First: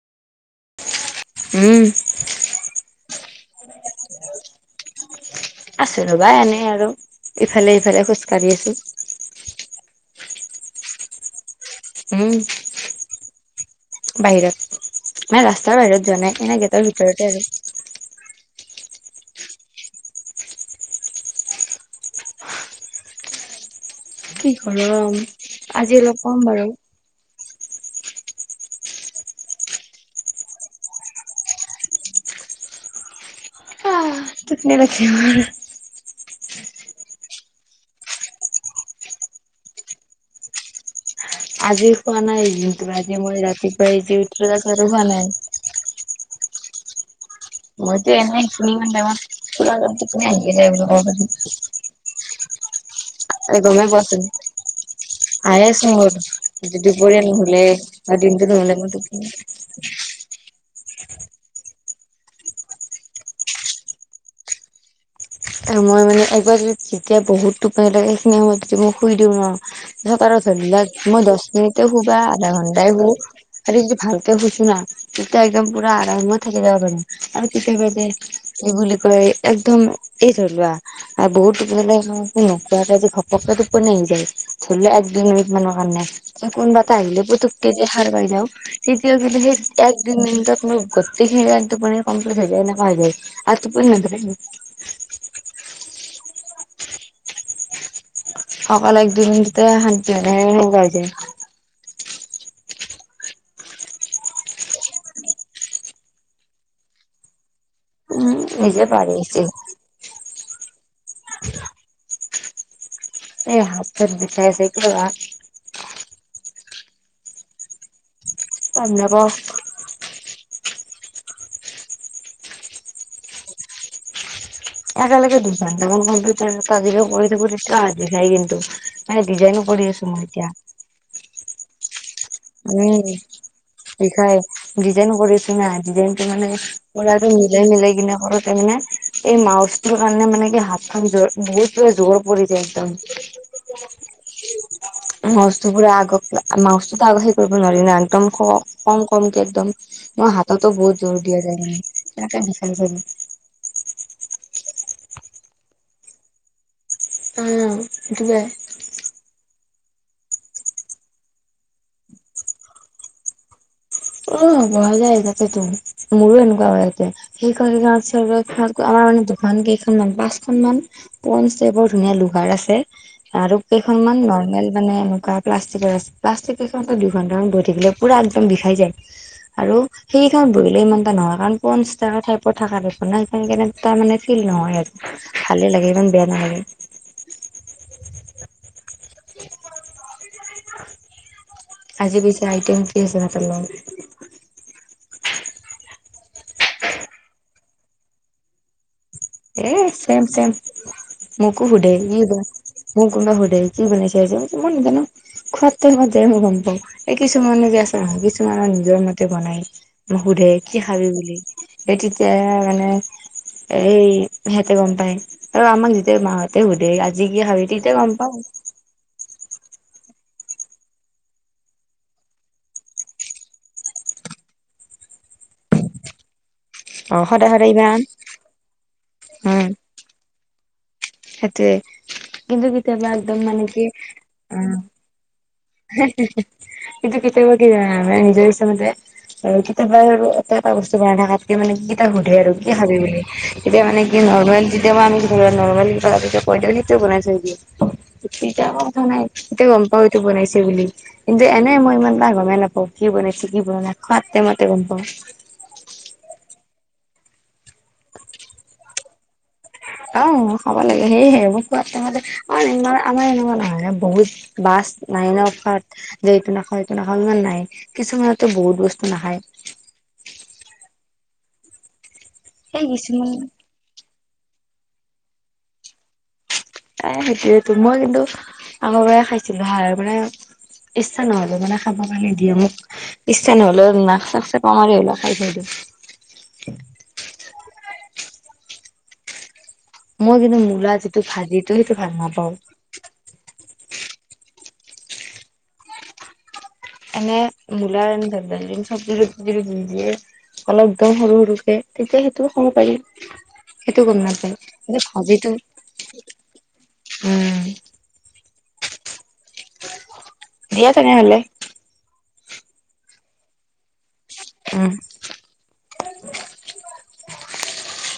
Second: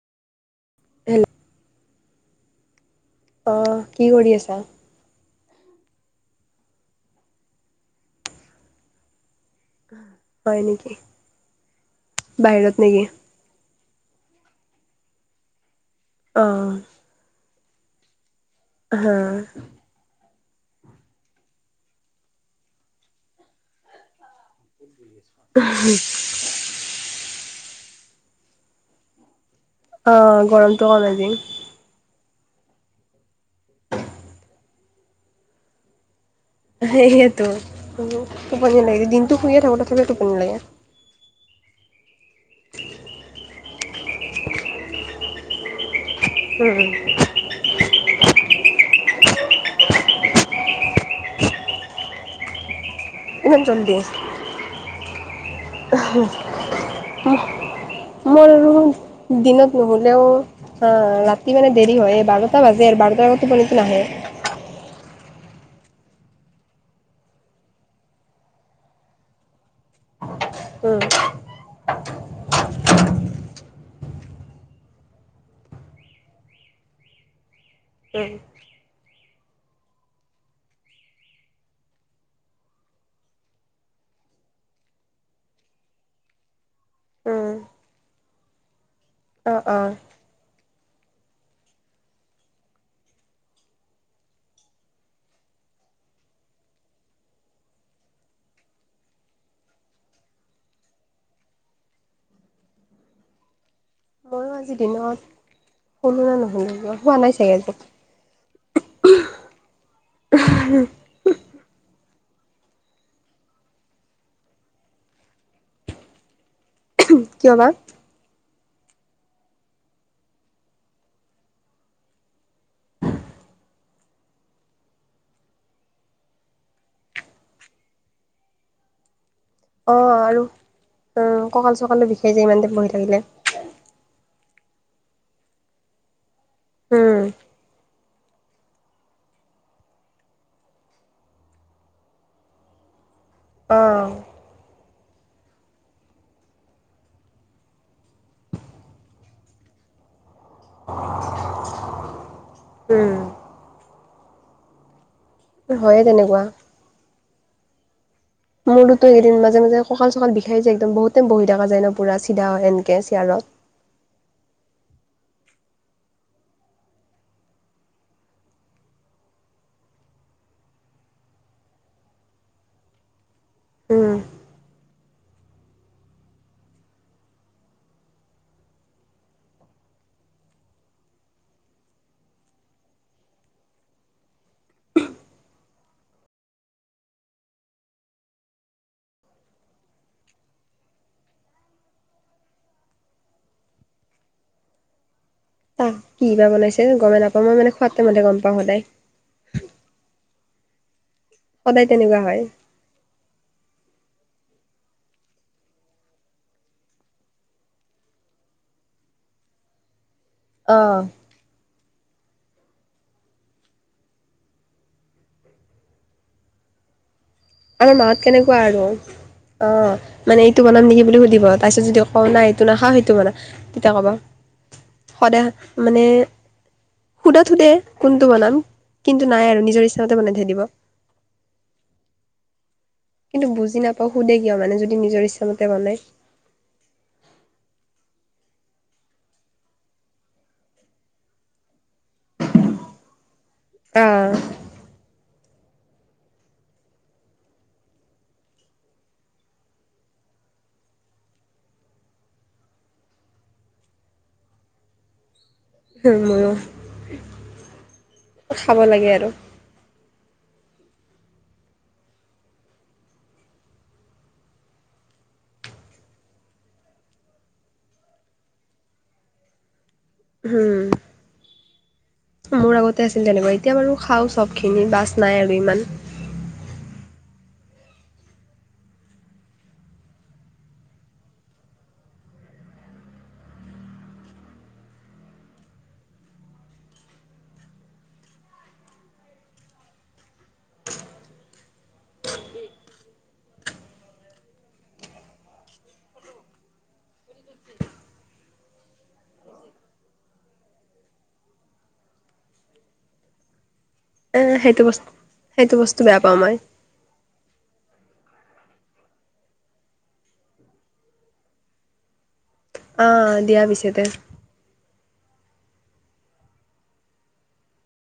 Hello উম। অহ কি কৰি আছা? আছোঁ ৰবা এনেই আৰু ইফালে সিফালে খোজ কাঢ়ি আছোঁ। [unintelligible] হয় নেকি। উম, বাহিৰত নেকি বাহিৰত। মানে ৰাস্তাৰ বাহিৰত যোৱা নাই, অ এনে গেটৰ ভিতৰতে আৰু। আহা। কি গৰম আজি অলপ কম বাৰু। অ গৰমটো কম আজি। [unintelligible] তখনে ৰাখে ম [unintelligible] সেইহে তো টোপনি লাগে দিনটো শুইয়ে থাকো তথাপিও টোপনি লাগে। আজি শুৱা নাই দিনটো আজি মই ৰাতিপুৱাই যি উঠিলো তাৰপাছত আৰু শুৱা নাই। উম হোম। মইটো এনেই তিনি ঘন্টা মান পোৰা টোপনিয়াই আছিলোঁ বুলি ক'ব পাৰি। ইমান এই গমে জল্দি পোৱাচোন। আহি আছে মোৰ যদি দুপৰীয়া নোশুলে বা দিনটো নোশুলে মোৰ টোপনি দিনত নোশুলেও আ ৰাতি মানে দেৰি হয়ে বাৰটা বাজে আৰু বাৰটাৰ আগত টোপনিটো নাহে। এ মই মানে একবাৰ যদি যেতিয়া বহুত টোপনি লাগে সেইখিনি সময়ত যদি মই শুই দিওঁ ন ধকাৰত ধৰিলা উম মই দছ মিনিটে শু বা আধা ঘন্টায়ে শুও আজি কিন্তু ভালকে শুনিছোঁ না। তেতিয়া একদম পুৰা আৰামত থাকি যাব পাৰিম আৰু কেতিয়াবা যে উম কি বুলি কয় একদম এই ধৰি লোৱা আৰু বহতলে কিনো ঘপকে টোপনি আহি যায় ধৰি ল এক দুই মিনিট মানৰ কাৰণে এ কোনোবা এটা আহিলে উম পুতুকে যে সাৰ পাই যাওঁ তেতিয়া যে অ সেই অ এক দুই মিনিটত মই গোটেইখিনি যেন টোপনি কম হৈ থাকে এনেকা হৈ যায় আৰু টোপনি নধৰে [inaudible] অকল এক দুই মিনিটয়ে শান্তি হয় সে সেনেকুৱা হৈ যায়। ময়ো আজি দিনত শুলোনে নোশুলো শুৱা নাই চাগে আজি উম নিজে পাহৰি গৈছি। উমহ হো। [unintelligible] এই হাত চাত বিষাইছে। কিয় বা? উমহ, কিয় বা? গম নাপাওঁ। একেলগে দোকানতাৰো কম্পিউটাৰো তাজিক কৰি কৰিজি খাই কিন্তু মানে ডিজাইনো [unintelligible] অ আৰু এতিয়া উম কঁকাল চকালো বিষ উম বিষাই ডিজাইন কৰিছোঁ না ডিজাইনটো মানে উম মূৰাটো মিলাই মিলাই কিনে কৰোঁ তামানে, এই মাউচটোৰ কাৰণে মানে কি হাতখন দ বহুত পুৰা জোৰ পৰি যায় একদম। অ। মাউচটো পুৰা আগ মাউচটো তাপাছত কৰিব নোৱাৰি না একদম ক কম কমকে একদম মোৰ হাতটো বহুত জোৰ দিয়া যায় মানে উম। হয়ে তেনেকুৱা। উম দোৱাই। মোৰোটো এদিন মাজে মাজে কঁকাল চকাল বিষাই যায় একদম বহুত টাইম বহি থকা যায় ন পুৰা চিধা হৈ সেনকে চেয়াৰত। অ বহা যায় তাকেটো মোৰো এনেকুৱা হয় আতে। সেইকাৰণে আছগে। ৰৈ থাক? আমাৰ মানে, দোকান কেইখনমান, পাঁচখন মান পোন ষ্টেপৰ ধুনীয়া লোহাৰ আছে আৰু উম, কেইখনমান নৰ্মেল মানে, এনেকুৱা প্লাষ্টিকৰ [unintelligible] প্লাষ্টিক কেইখনতো দুঘন্টামান ধৰি থাকিলে পুৰা একদম বিষাই যায়! আৰু সেইখন বহিলে ইমান এটা নহয়। কাৰণ, [unintelligible] সেইকাৰনে তাৰ মানে, ফিল নহয় আৰু। ভালে লাগে, ইমান বেয়া নালাগে! আজি পিছে আইটেম কি আছে ভাতৰ লগত? তাত, কিবা বনাইছে গমেই নাপাওঁ। মই মানে, খোৱাতো মানে, গম পাওঁ সদায়। এ, চেম, চেম। মোকো সদায় সোধে তেনেকুৱা হয়। [unintelligible] মোক কোনোবা সোধে! কি বনাইছা? মই নাজানোঁ। খোৱা টাইমতে যে মই গম পাওঁ। এই কিছুমানে যে, আছে, কিছুমানৰ নিজৰ মতে বনাই। সোধে কি অ', খাবি বুলি? সেই তেতিয়াই মানে, এই, সিহঁতে গম পাই আৰু আমাক যেতিয়া মাহঁতে সোধে আজি কি খাবি? তেতিয়া আমাৰ গম মাহঁত পাওঁ কেনেকুৱা আৰু? অ'! মানে, এইটো বনাম নেকি বুলি সুধিব? তাপিছত, যদি কওঁ নাই, এইটো নাখাওঁ সেইটো বনা তেতিয়া ক'ব! সদায় মানে, অ সদায় সোধাত সোধে সদায় ইমান কোনটো বনাম? কিন্তু, নাই আৰু নিজৰ ইচ্ছামতে বনাই থৈ দিব। সেইটোৱে! কিন্তু, কেতিয়াবা একদম, কিন্তু মানে বুজি কি? নাপাওঁ সোধে কিয় উম! মানে যদি নিজৰ ইচ্ছামতে মান হে! হে! হে! কিন্তু, কেতিয়াবা কি জানা? নিজৰ ইচ্ছামতে আৰু কেতিয়াবা আৰু এটা এটা বস্তু বনাই থাকাতকে মানে, কেইটা সোধে আৰু কি খাবি বুলি? তেতিয়া মানে কি? অ', নৰ্মেল, কেতিয়াবা আমি নর্মেল কিবা এ, কৈ দিওঁ সেইটোও বনাই থৈ দিয়ে। [unintelligible] কথা নাই। এইটোৱে গম পাওঁ এইটো বনাইছে ছে বুলি। কিন্তু, এনেই মই ইমানটা গমেই নাপাওঁ। কি বনাইছে, কি বনোৱা নাই, খোৱা টাইমতে গম পাওঁ। মইয়ো, খাব লাগে আৰু। অ'! খাব লাগে। সেয়েহে, মোৰ খোৱা টাইমতে, অ'! আমাৰ এনেকুৱা নহয় এ, বহুত বাছ নাই ন' তাত? দে এইটো নাখাওঁ, এইটো নাখাওঁ ইমান নাই, কিছুমানেতো বহুত বস্তু নাখায়। হোঁ! মোৰ সেই আগতে আছিল কিছুমান তেনেকুৱা। ই ইতিয়া বাৰু খাওঁ চব খিনি। বাছ নাই আৰু ইমান। এ, সেইটোৱেতো! মই কিন্তু, আগৰ পৰাই খাইছিলোঁ। [unintelligible] মানে, ইচ্ছা নহ'লেও মানে, খাব কাৰনে দিয়ে মোক। ইচ্ছা নহ'লেও, নাক চাক চেপা মাৰি হ'লেও খাই থৈ দিয়ে। মই কিন্তু, মূলা যিটো ভাজিতো সেইটো ভাল নাপাওঁ! এনে, মূলাৰ এনকে [unintelligible] অলপ [unintelligible] সৰু, সৰুকে। তেতিয়া, সেইটো খাব পাৰি। সেইটো গম এ নাপায়। সেইটো মানে, বস্তু আজিটো, সেইটো বস্তু বেয়া পাওঁ মই উম! দিয়া তেনেহ'লে। অ'! দিয়া পিছতে। উম!